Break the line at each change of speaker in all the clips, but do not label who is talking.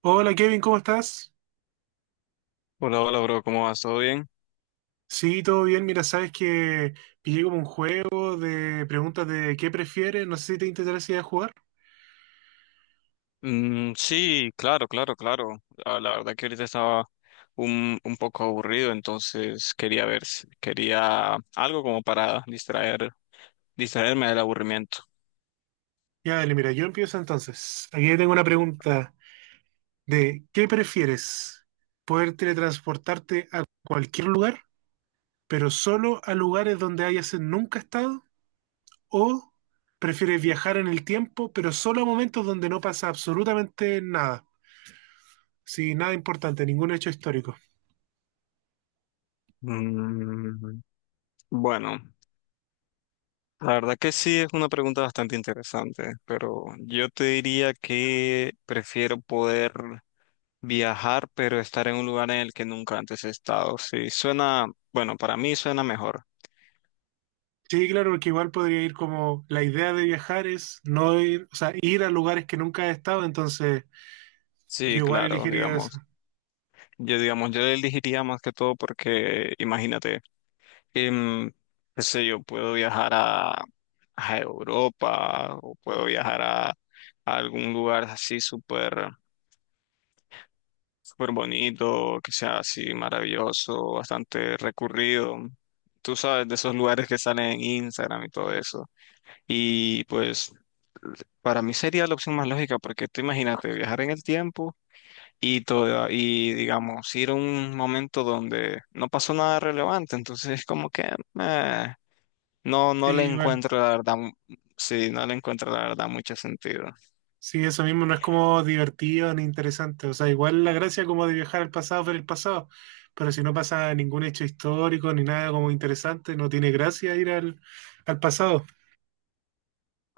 Hola Kevin, ¿cómo estás?
Hola, hola, bro, ¿cómo vas? ¿Todo bien?
Sí, todo bien. Mira, sabes que pillé como un juego de preguntas de qué prefieres. No sé si te interesaría jugar.
Mm, sí, claro, claro, claro. Ah, la verdad que ahorita estaba un poco aburrido, entonces quería ver, quería algo como para distraerme del aburrimiento.
Ya, dale, mira, yo empiezo entonces. Aquí tengo una pregunta de ¿qué prefieres? ¿Poder teletransportarte a cualquier lugar, pero solo a lugares donde hayas nunca estado? ¿O prefieres viajar en el tiempo, pero solo a momentos donde no pasa absolutamente nada? Sí, nada importante, ningún hecho histórico.
Mm, bueno, la verdad que sí es una pregunta bastante interesante, pero yo te diría que prefiero poder viajar, pero estar en un lugar en el que nunca antes he estado. Sí, suena, bueno, para mí suena mejor.
Sí, claro, porque igual podría ir como la idea de viajar es no ir, o sea, ir a lugares que nunca he estado, entonces yo
Sí,
igual
claro,
elegiría eso.
digamos. Yo, digamos, yo le elegiría más que todo porque, imagínate, em, qué sé yo, puedo viajar a, Europa, o puedo viajar a, algún lugar así súper, súper bonito, que sea así maravilloso, bastante recurrido. Tú sabes, de esos lugares que salen en Instagram y todo eso. Y pues, para mí sería la opción más lógica porque tú imagínate viajar en el tiempo y, y digamos, ir a un momento donde no pasó nada relevante, entonces es como que eh, no,
Sí,
no le
igual.
encuentro la verdad, sí, no le encuentro la verdad mucho sentido.
Sí, eso mismo no es como divertido ni interesante. O sea, igual la gracia como de viajar al pasado, ver el pasado, pero si no pasa ningún hecho histórico ni nada como interesante, no tiene gracia ir al pasado.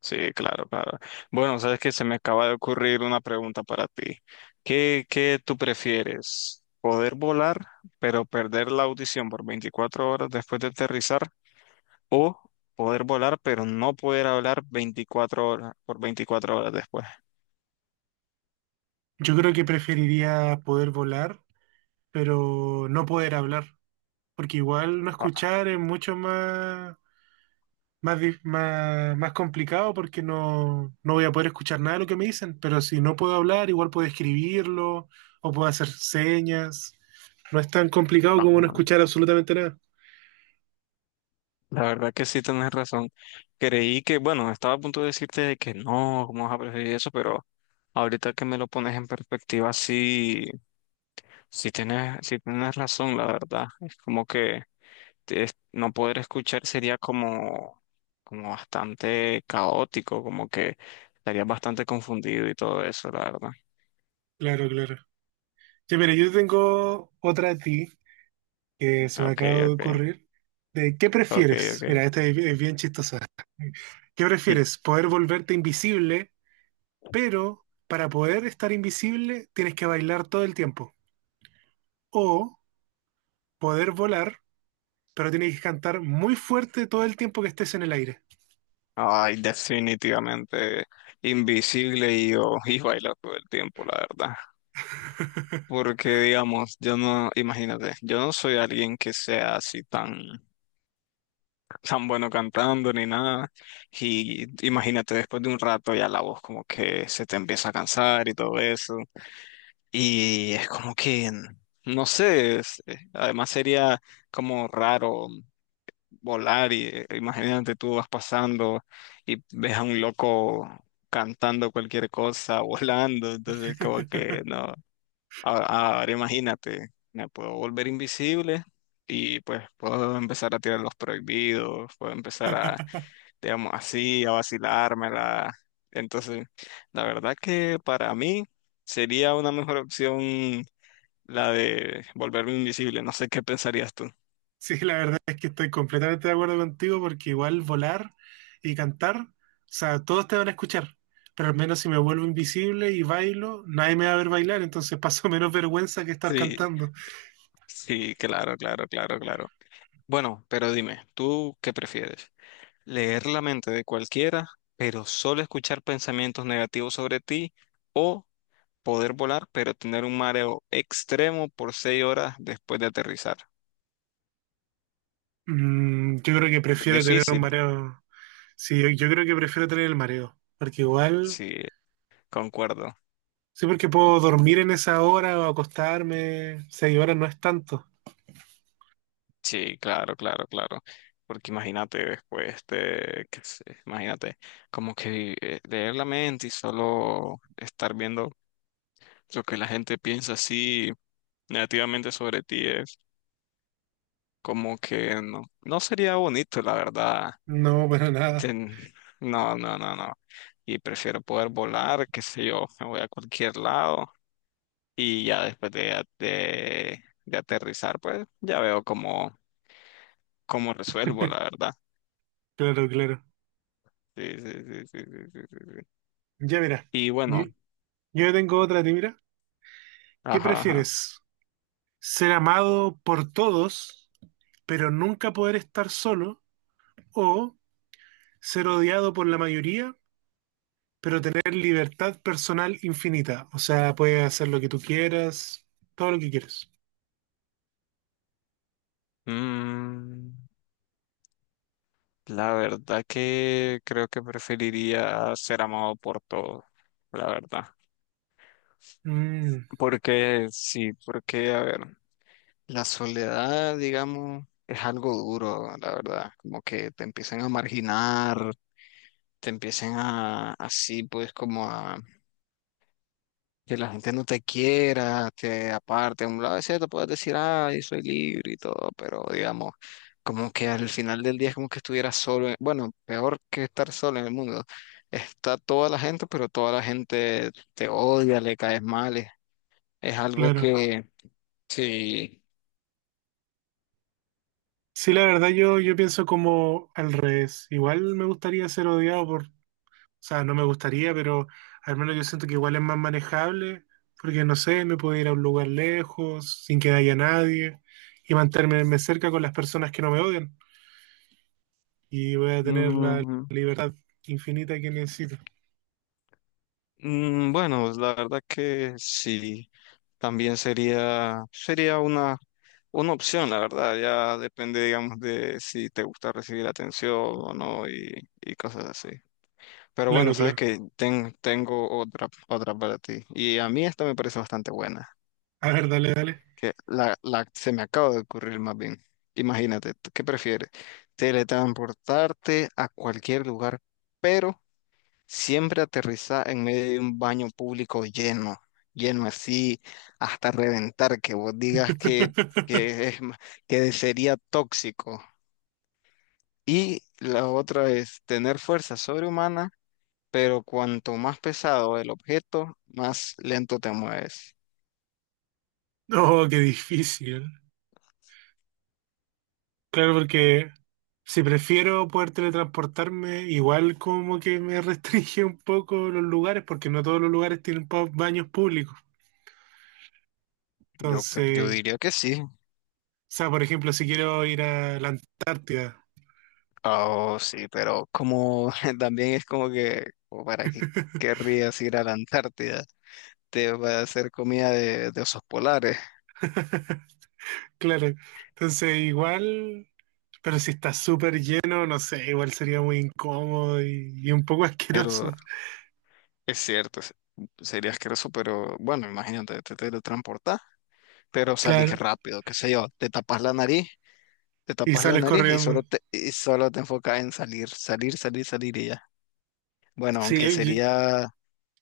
Sí, claro, claro. Bueno, sabes que se me acaba de ocurrir una pregunta para ti. ¿¿Qué tú prefieres? ¿Poder volar, pero perder la audición por 24 horas después de aterrizar? ¿O poder volar, pero no poder hablar 24 horas por 24 horas después?
Yo creo que preferiría poder volar, pero no poder hablar, porque igual no
Ah,
escuchar es mucho más más, más, más complicado porque no voy a poder escuchar nada de lo que me dicen, pero si no puedo hablar, igual puedo escribirlo o puedo hacer señas. No es tan complicado como no
ah,
escuchar absolutamente nada.
la verdad que sí tenés razón. Creí que, bueno, estaba a punto de decirte de que no, cómo vas a preferir eso, pero ahorita que me lo pones en perspectiva, sí, sí tienes razón, la verdad. Es como que no poder escuchar sería como, como bastante caótico, como que estarías bastante confundido y todo eso, la verdad.
Claro, claro. Ya, mira, yo tengo otra de ti que se me acaba
Okay,
de
okay,
ocurrir. De, ¿qué
okay,
prefieres?
okay.
Mira, esta es bien chistosa. ¿Qué
Mm.
prefieres? ¿Poder volverte invisible, pero para poder estar invisible tienes que bailar todo el tiempo? ¿O poder volar? Pero tienes que cantar muy fuerte todo el tiempo que estés en el aire.
Ay, definitivamente invisible y yo y a bailar todo el tiempo, la verdad. Porque, digamos, yo no, imagínate, yo no soy alguien que sea así tan, tan bueno cantando ni nada. Y imagínate, después de un rato ya la voz como que se te empieza a cansar y todo eso. Y es como que, no sé, además sería como raro volar y imagínate tú vas pasando y ves a un loco cantando cualquier cosa, volando. Entonces, como que no. Ahora imagínate, me puedo volver invisible y pues puedo empezar a tirar los prohibidos, puedo empezar a, digamos así, a vacilármela. Entonces, la verdad que para mí sería una mejor opción la de volverme invisible. No sé qué pensarías tú.
Sí, la verdad es que estoy completamente de acuerdo contigo porque igual volar y cantar, o sea, todos te van a escuchar, pero al menos si me vuelvo invisible y bailo, nadie me va a ver bailar, entonces paso menos vergüenza que estar
Sí,
cantando.
sí, claro, claro, claro, claro. Bueno, pero dime, ¿tú qué prefieres? ¿Leer la mente de cualquiera, pero solo escuchar pensamientos negativos sobre ti, o poder volar, pero tener un mareo extremo por 6 horas después de aterrizar?
Mm, yo creo que
Es
prefiero tener un
difícil,
mareo. Sí, yo creo que prefiero tener el mareo, porque igual,
sí, concuerdo.
sí, porque puedo dormir en esa hora o acostarme, seis horas no es tanto.
Sí, claro, claro, claro. Porque imagínate después de, qué sé, imagínate, como que leer la mente y solo estar viendo lo que la gente piensa así negativamente sobre ti es como que no, no sería bonito, la verdad.
No, para nada.
Ten- no, no, no, no. Y prefiero poder volar, qué sé yo, me voy a cualquier lado, y ya después de, de aterrizar, pues ya veo cómo, cómo resuelvo, la verdad.
Claro, claro.
Sí, sí, sí, sí, sí, sí, sí, sí.
Ya mira,
Y
yo,
bueno,
yo tengo otra, de ti, mira. ¿Qué
ajá, ajá.
prefieres? ¿Ser amado por todos, pero nunca poder estar solo? ¿O ser odiado por la mayoría, pero tener libertad personal infinita? O sea, puedes hacer lo que tú quieras, todo lo que quieras.
Mm, la verdad que creo que preferiría ser amado por todos, la verdad.
Mm,
Porque sí, porque, a ver, la soledad, digamos, es algo duro, la verdad. Como que te empiezan a marginar, te empiezan a, así, pues como a que la gente no te quiera, te aparte. A un lado es cierto, puedes decir, ay, soy libre y todo, pero digamos, como que al final del día es como que estuvieras solo. Bueno, peor que estar solo en el mundo. Está toda la gente, pero toda la gente te odia, le caes mal. Es algo
claro.
que, sí.
Sí, la verdad yo pienso como al revés. Igual me gustaría ser odiado por... O sea, no me gustaría, pero al menos yo siento que igual es más manejable, porque no sé, me puedo ir a un lugar lejos, sin que haya nadie, y mantenerme cerca con las personas que no me odian, y voy a tener la
Mm,
libertad infinita que necesito.
mm, bueno, la verdad que sí. También sería una opción, la verdad, ya depende, digamos, de si te gusta recibir atención o no, y cosas así. Pero bueno,
Claro,
sabes
claro.
que tengo otra para ti. Y a mí esta me parece bastante buena,
A ver, dale, dale.
que la se me acaba de ocurrir más bien. Imagínate, ¿tú ¿qué prefieres? Teletransportarte a cualquier lugar, pero siempre aterriza en medio de un baño público lleno, lleno así hasta reventar, que vos digas que, es, ma- que sería tóxico. Y la otra es tener fuerza sobrehumana, pero cuanto más pesado el objeto, más lento te mueves.
No, qué difícil. Claro, porque si prefiero poder teletransportarme, igual como que me restringe un poco los lugares, porque no todos los lugares tienen baños públicos.
Yo, yo
Entonces,
diría que sí.
sea, por ejemplo, si quiero ir a la Antártida.
Oh, sí, pero como también es como que, o ¿para qué querrías ir a la Antártida? Te va a hacer comida de, osos polares.
Claro. Entonces, igual, pero si está súper lleno, no sé, igual sería muy incómodo y un poco
Pero
asqueroso.
es cierto, sería asqueroso, pero bueno, imagínate, te teletransportás, pero salís
Claro.
rápido, qué sé yo, te tapas la nariz, te
Y
tapas la
sales
nariz
corriendo.
y solo te enfocas en salir, salir, salir, salir y ya. Bueno,
Sí,
aunque sería,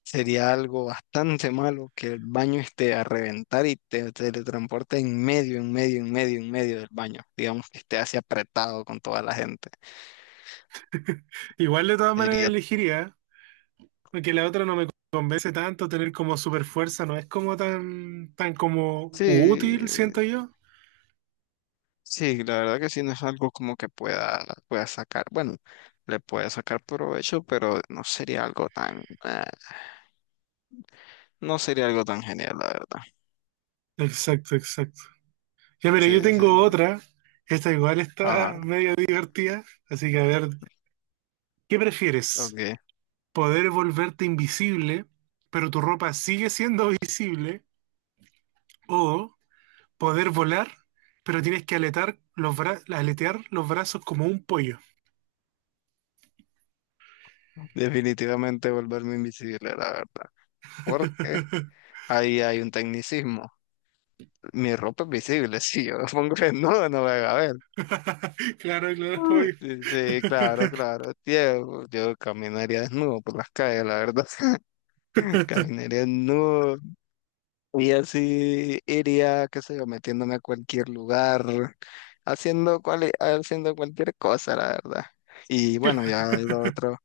sería algo bastante malo que el baño esté a reventar y te teletransporte en medio, en medio del baño. Digamos que esté así apretado con toda la gente.
igual de todas maneras
Sería,
elegiría, porque la otra no me convence tanto, tener como super fuerza no es como tan, tan como
sí,
útil, siento yo.
sí, la verdad que sí, no es algo como que pueda sacar, bueno, le puede sacar provecho, pero no sería algo tan, no sería algo tan genial, la verdad.
Exacto, exacto. Ya, mira, yo
Sí, sí,
tengo
sí.
otra. Esta igual está
Ajá,
medio divertida, así que a ver, ¿qué prefieres?
ok.
¿Poder volverte invisible, pero tu ropa sigue siendo visible? ¿O poder volar, pero tienes que aletear los brazos como un pollo?
Definitivamente volverme invisible, la verdad. Porque ahí hay un tecnicismo. Mi ropa es visible, si yo me pongo desnudo no me van a ver.
Claro, claro, obvio.
Sí, sí, claro, claro. Tío, yo caminaría desnudo por las calles, la verdad. Caminaría desnudo y así iría, qué sé yo, metiéndome a cualquier lugar, haciendo, cual, haciendo cualquier cosa, la verdad. Y bueno, ya lo otro,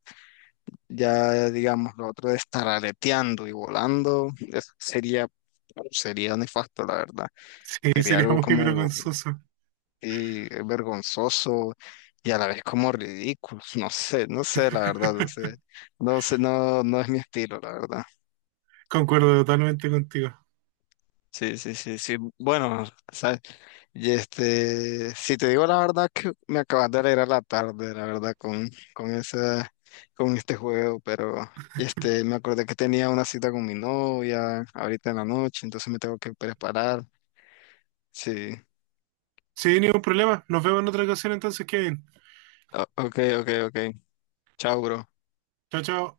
ya digamos, lo otro de estar aleteando y volando, eso sería, sería nefasto, la verdad.
Sí,
Sería
sería
algo
muy
como
vergonzoso.
vergonzoso y a la vez como ridículo. No sé, no sé, la verdad, no sé, no sé, no, no es mi estilo, la verdad.
Concuerdo totalmente contigo.
Sí, sí, sí, sí. Bueno, sabes, y este, si te digo la verdad que me acabas de alegrar la tarde, la verdad, con esa, con este juego, pero este, me acordé que tenía una cita con mi novia ahorita en la noche, entonces me tengo que preparar. Sí.
Sí, ningún problema. Nos vemos en otra ocasión entonces, Kevin.
Ok, ok, ok. Chao, bro.
Chao, chao.